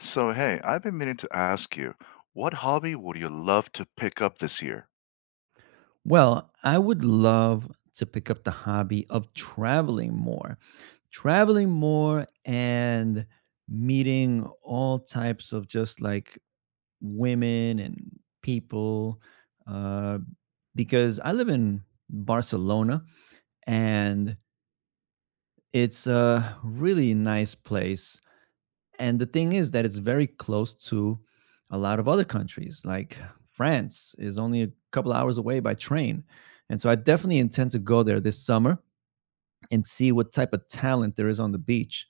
So, hey, I've been meaning to ask you, what hobby would you love to pick up this year? Well, I would love to pick up the hobby of traveling more. Traveling more and meeting all types of just like women and people. Uh, because I live in Barcelona and it's a really nice place. And the thing is that it's very close to a lot of other countries. Like France is only a couple hours away by train. And so I definitely intend to go there this summer and see what type of talent there is on the beach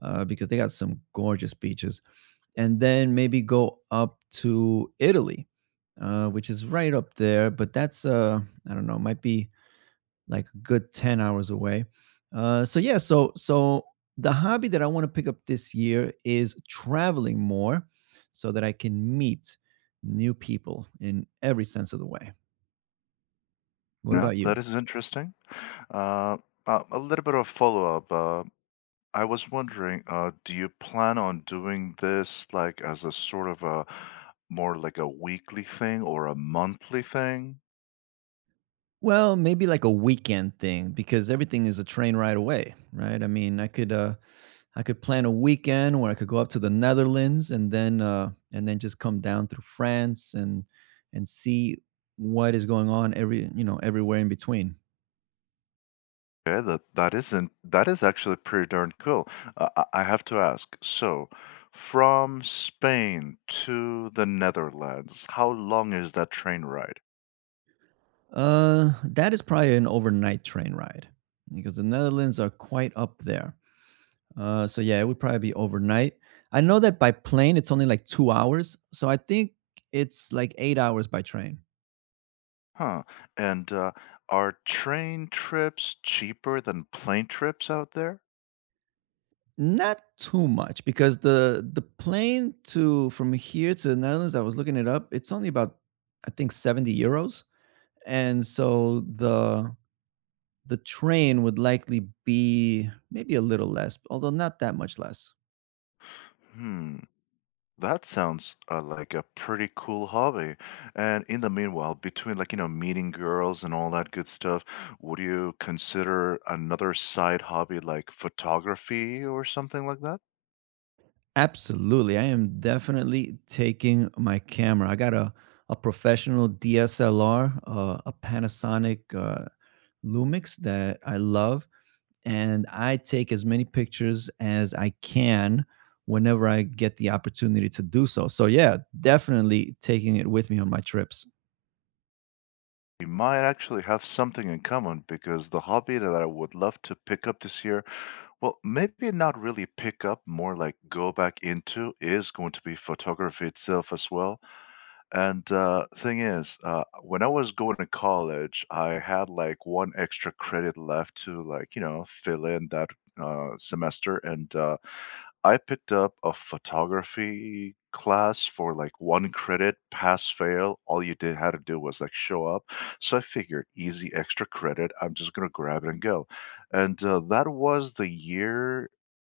because they got some gorgeous beaches. And then maybe go up to Italy, which is right up there. But that's, I don't know, might be like a good 10 hours away. So yeah, so the hobby that I want to pick up this year is traveling more so that I can meet new people in every sense of the way. What No, about you? that is interesting. Uh, a little bit of follow-up. I was wondering, do you plan on doing this like as a sort of a more like a weekly thing or a monthly thing? Well, maybe like a weekend thing because everything is a train ride away, right? I mean, I could plan a weekend where I could go up to the Netherlands and then just come down through France and see what is going on everywhere in between. Yeah, that that isn't that is actually pretty darn cool. I have to ask. So, from Spain to the Netherlands, how long is that train ride? That is probably an overnight train ride because the Netherlands are quite up there. So yeah, it would probably be overnight. I know that by plane it's only like 2 hours, so I think it's like 8 hours by train. Huh, and, are train trips cheaper than plane trips out there? Not too much because the plane to from here to the Netherlands, I was looking it up. It's only about I think 70 euros, and so the train would likely be maybe a little less, although not that much less. Hmm, that sounds, like a pretty cool hobby, and in the meanwhile, between, meeting girls and all that good stuff, would you consider another side hobby like photography or something like that? Absolutely. I am definitely taking my camera. I got a professional DSLR, a Panasonic Lumix that I love. And I take as many pictures as I can whenever I get the opportunity to do so. So, yeah, definitely taking it with me on my trips. We might actually have something in common because the hobby that I would love to pick up this year, well, maybe not really pick up, more like go back into, is going to be photography itself as well. And Thing is, when I was going to college, I had like one extra credit left to fill in that semester. And I picked up a photography class for like one credit, pass fail. All you did had to do was like show up. So I figured easy extra credit. I'm just going to grab it and go, and that was the year,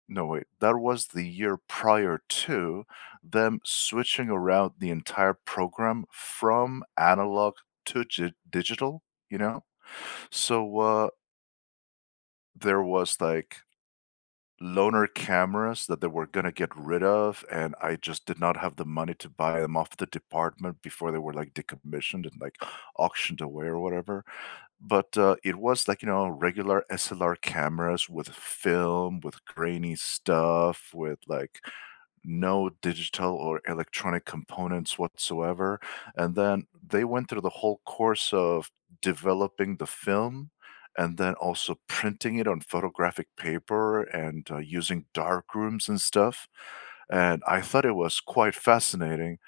no, wait. That was the year prior to them switching around the entire program from analog to gi digital, you know? So, there was, like, loaner cameras that they were gonna get rid of, and I just did not have the money to buy them off the department before they were, like, decommissioned and, like, auctioned away or whatever. But, it was like, you know, regular SLR cameras with film, with grainy stuff, with, like, no digital or electronic components whatsoever. And then they went through the whole course of developing the film and then also printing it on photographic paper and using dark rooms and stuff. And I thought it was quite fascinating.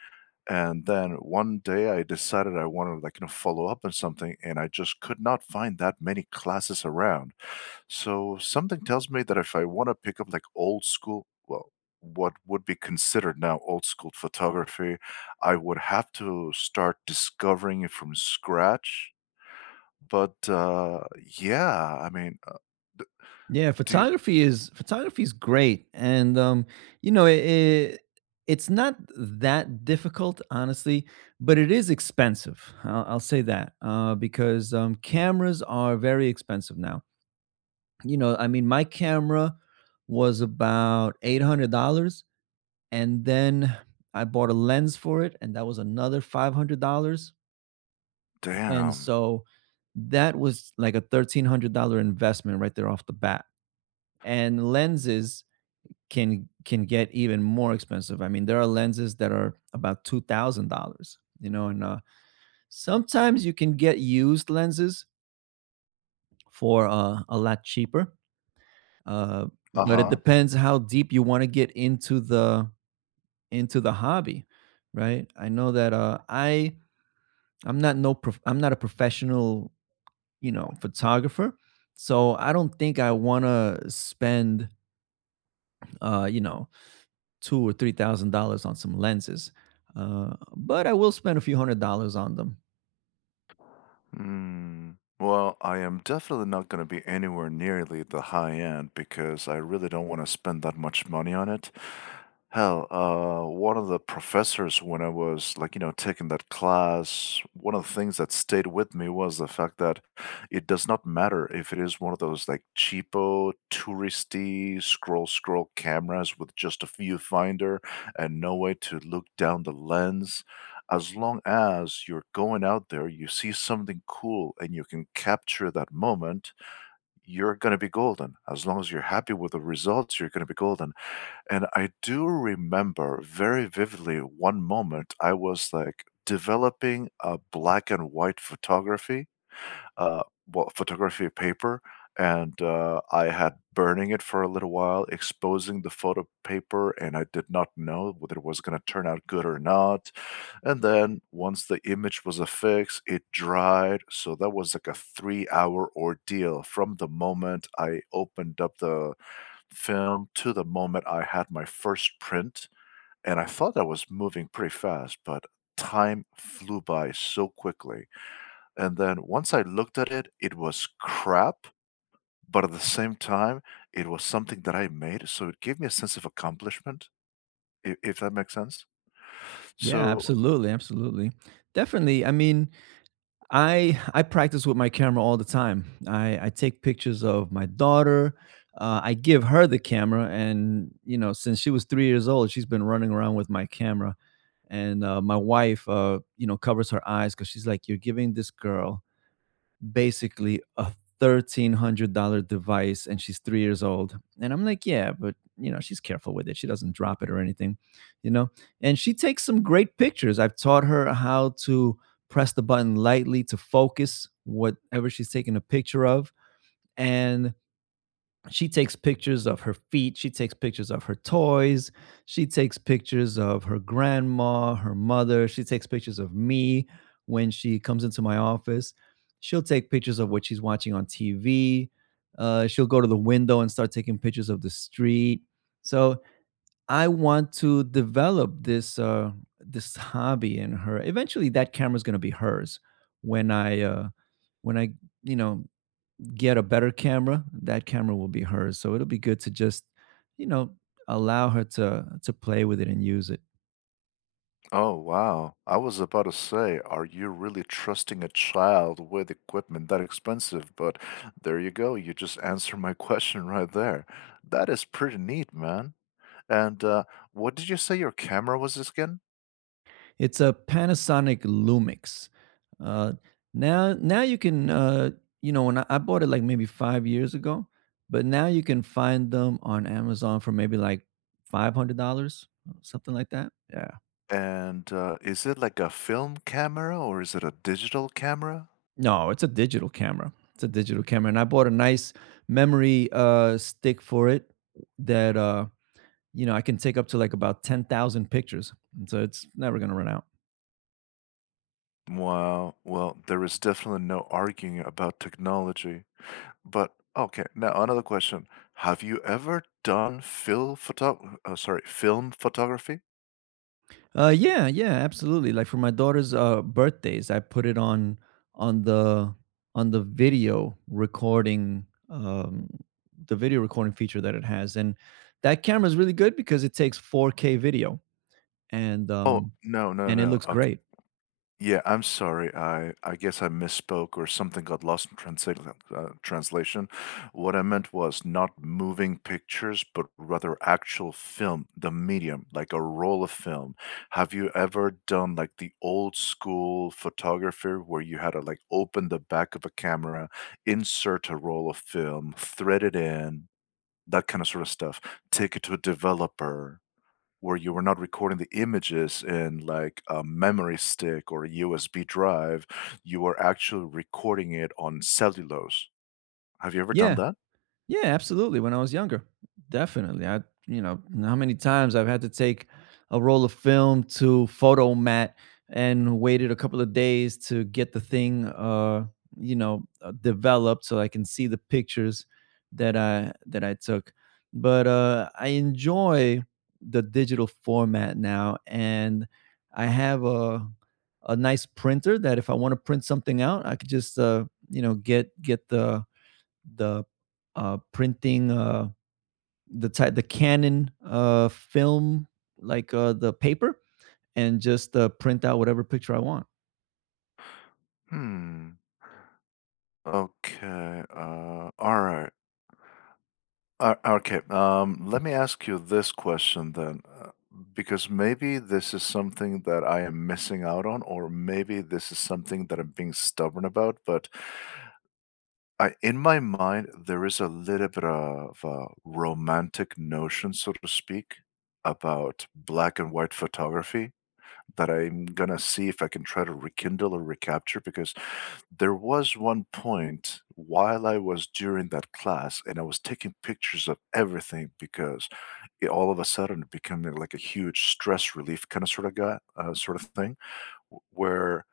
And then one day I decided I wanted to like you know follow up on something, and I just could not find that many classes around. So something tells me that if I want to pick up like old school, well, what would be considered now old school photography, I would have to start discovering it from scratch. But yeah, I mean, d- Yeah, do you, photography is great, and you know, it's not that difficult, honestly, but it is expensive. I'll say that because cameras are very expensive now. You know, I mean, my camera was about $800, and then I bought a lens for it, and that was another $500, and Damn. so that was like a $1,300 investment right there off the bat. And lenses can get even more expensive. I mean, there are lenses that are about $2,000, you know, and sometimes you can get used lenses for a lot cheaper. Uh, but it Uh-huh. depends how deep you want to get into the hobby, right? I know that I'm not a professional, you know, photographer, so I don't think I want to spend, uh, you know, two or three thousand dollars on some lenses, but I will spend a few hundred dollars on them. Hmm. Well, I am definitely not going to be anywhere nearly the high end because I really don't want to spend that much money on it. Hell, one of the professors when I was taking that class, one of the things that stayed with me was the fact that it does not matter if it is one of those like cheapo, touristy scroll cameras with just a viewfinder and no way to look down the lens, as long as you're going out there, you see something cool and you can capture that moment, you're going to be golden. As long as you're happy with the results, you're going to be golden. And I do remember very vividly one moment I was like developing a black and white uh, photography paper, and I had burning it for a little while, exposing the photo paper, and I did not know whether it was going to turn out good or not. And then once the image was affixed, it dried. So that was like a 3 hour ordeal from the moment I opened up the film to the moment I had my first print. And I thought I was moving pretty fast, but time flew by so quickly. And then once I looked at it, it was crap, but at the same time, it was something that I made, so it gave me a sense of accomplishment, if that makes sense. Yeah, So absolutely, absolutely, definitely. I mean, I practice with my camera all the time. I take pictures of my daughter. I give her the camera, and since she was 3 years old, she's been running around with my camera. And my wife, covers her eyes because she's like, "You're giving this girl basically a $1,300 device and she's 3 years old. And I'm like, yeah, but she's careful with it. She doesn't drop it or anything, you know? And she takes some great pictures. I've taught her how to press the button lightly to focus whatever she's taking a picture of. And she takes pictures of her feet. She takes pictures of her toys. She takes pictures of her grandma, her mother. She takes pictures of me when she comes into my office. She'll take pictures of what she's watching on tv. She'll go to the window and start taking pictures of the street. So I want to develop this hobby in her. Eventually that camera's going to be hers when i uh, when I you know get a better camera, that camera will be hers. So it'll be good to just, you know, allow her to play with it and use it. oh, wow, I was about to say, are you really trusting a child with equipment that expensive? But there you go, you just answered my question right there. That is pretty neat, man. And, what did you say your camera was again? It's a Panasonic Lumix. Uh, now, you can, when I bought it like maybe 5 years ago, but now you can find them on Amazon for maybe like $500, something like that. Yeah. And, is it like a film camera or is it a digital camera? No, it's a digital camera. It's a digital camera, and I bought a nice memory stick for it that I can take up to like about 10,000 pictures. And so it's never going to run out. Wow. Well, there is definitely no arguing about technology. But okay, now another question. Have you ever done film photography? Yeah, yeah, absolutely. Like for my daughter's birthdays, I put it on the on the video recording feature that it has, and that camera is really good because it takes 4K video and Oh, um, no, no, and it no. looks Okay. great. Yeah, I'm sorry. I guess I misspoke or something got lost in translation. What I meant was not moving pictures, but rather actual film, the medium, like a roll of film. Have you ever done like the old school photography where you had to like open the back of a camera, insert a roll of film, thread it in, that kind of sort of stuff, take it to a developer? Where you were not recording the images in, like, a memory stick or a USB drive, you were actually recording it on cellulose. Have you ever done Yeah, that? yeah, absolutely. When I was younger, definitely. How many times I've had to take a roll of film to photo mat and waited a couple of days to get the thing, developed so I can see the pictures that I took. But I enjoy the digital format now, and I have a nice printer that if I want to print something out, I could just get the printing the type the Canon film like the paper and just print out whatever picture I want. Hmm. Okay, alright. Okay, Let me ask you this question then, because maybe this is something that I am missing out on, or maybe this is something that I'm being stubborn about, but I, in my mind, there is a little bit of a romantic notion, so to speak, about black and white photography that I'm gonna see if I can try to rekindle or recapture because there was one point while I was during that class and I was taking pictures of everything because it all of a sudden became like a huge stress relief kind of sort of guy, sort of thing, where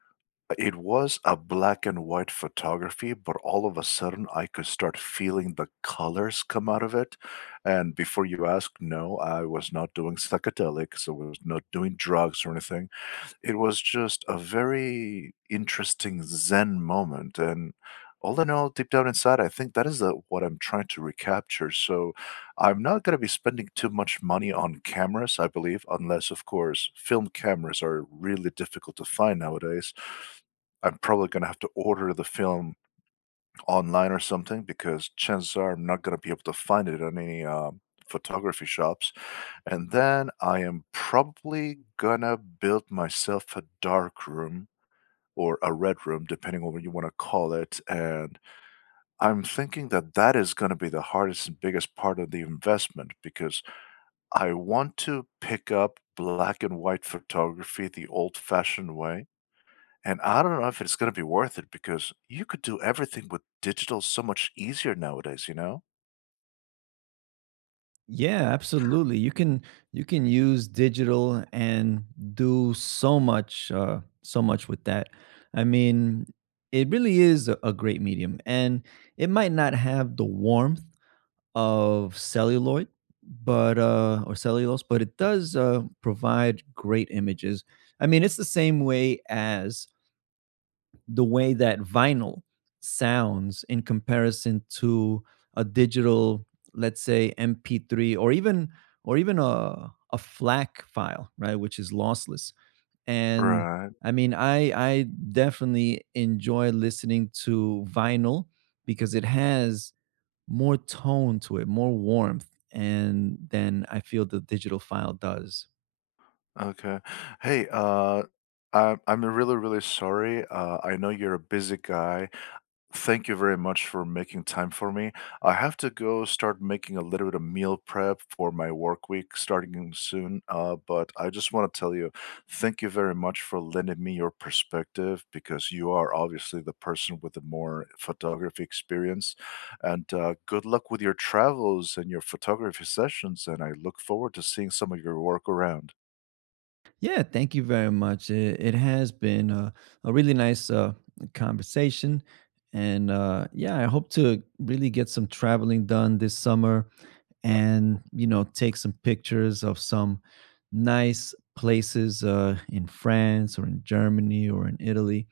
it was a black and white photography, but all of a sudden, I could start feeling the colors come out of it, and before you ask, no, I was not doing psychedelics, I was not doing drugs or anything. It was just a very interesting zen moment, and all in all, deep down inside, I think that is the what I'm trying to recapture, so I'm not gonna be spending too much money on cameras, I believe, unless, of course, film cameras are really difficult to find nowadays. I'm probably gonna have to order the film online or something because chances are I'm not gonna be able to find it on any, photography shops, and then I am probably gonna build myself a dark room or a red room, depending on what you wanna call it, and I'm thinking that that is gonna be the hardest and biggest part of the investment because I want to pick up black and white photography the old-fashioned way. And I don't know if it's gonna be worth it because you could do everything with digital so much easier nowadays, you know? Yeah, absolutely. You can use digital and do so much with that. I mean, it really is a great medium, and it might not have the warmth of celluloid, but or cellulose, but it does provide great images. I mean, it's the same way as the way that vinyl sounds in comparison to a digital, let's say MP3 or even a FLAC file, right, which is lossless. And Right. I mean, I definitely enjoy listening to vinyl because it has more tone to it, more warmth, and than I feel the digital file does. Okay. Hey, I'm really, really sorry. I know you're a busy guy. Thank you very much for making time for me. I have to go start making a little bit of meal prep for my work week starting soon. But I just want to tell you, thank you very much for lending me your perspective because you are obviously the person with the more photography experience. And Good luck with your travels and your photography sessions. And I look forward to seeing some of your work around. Yeah, thank you very much. It has been a really nice conversation. And yeah, I hope to really get some traveling done this summer and take some pictures of some nice places in France or in Germany or in Italy,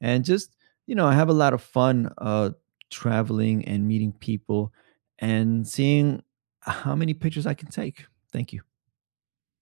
and just I have a lot of fun traveling and meeting people and seeing how many pictures I can take. Thank you.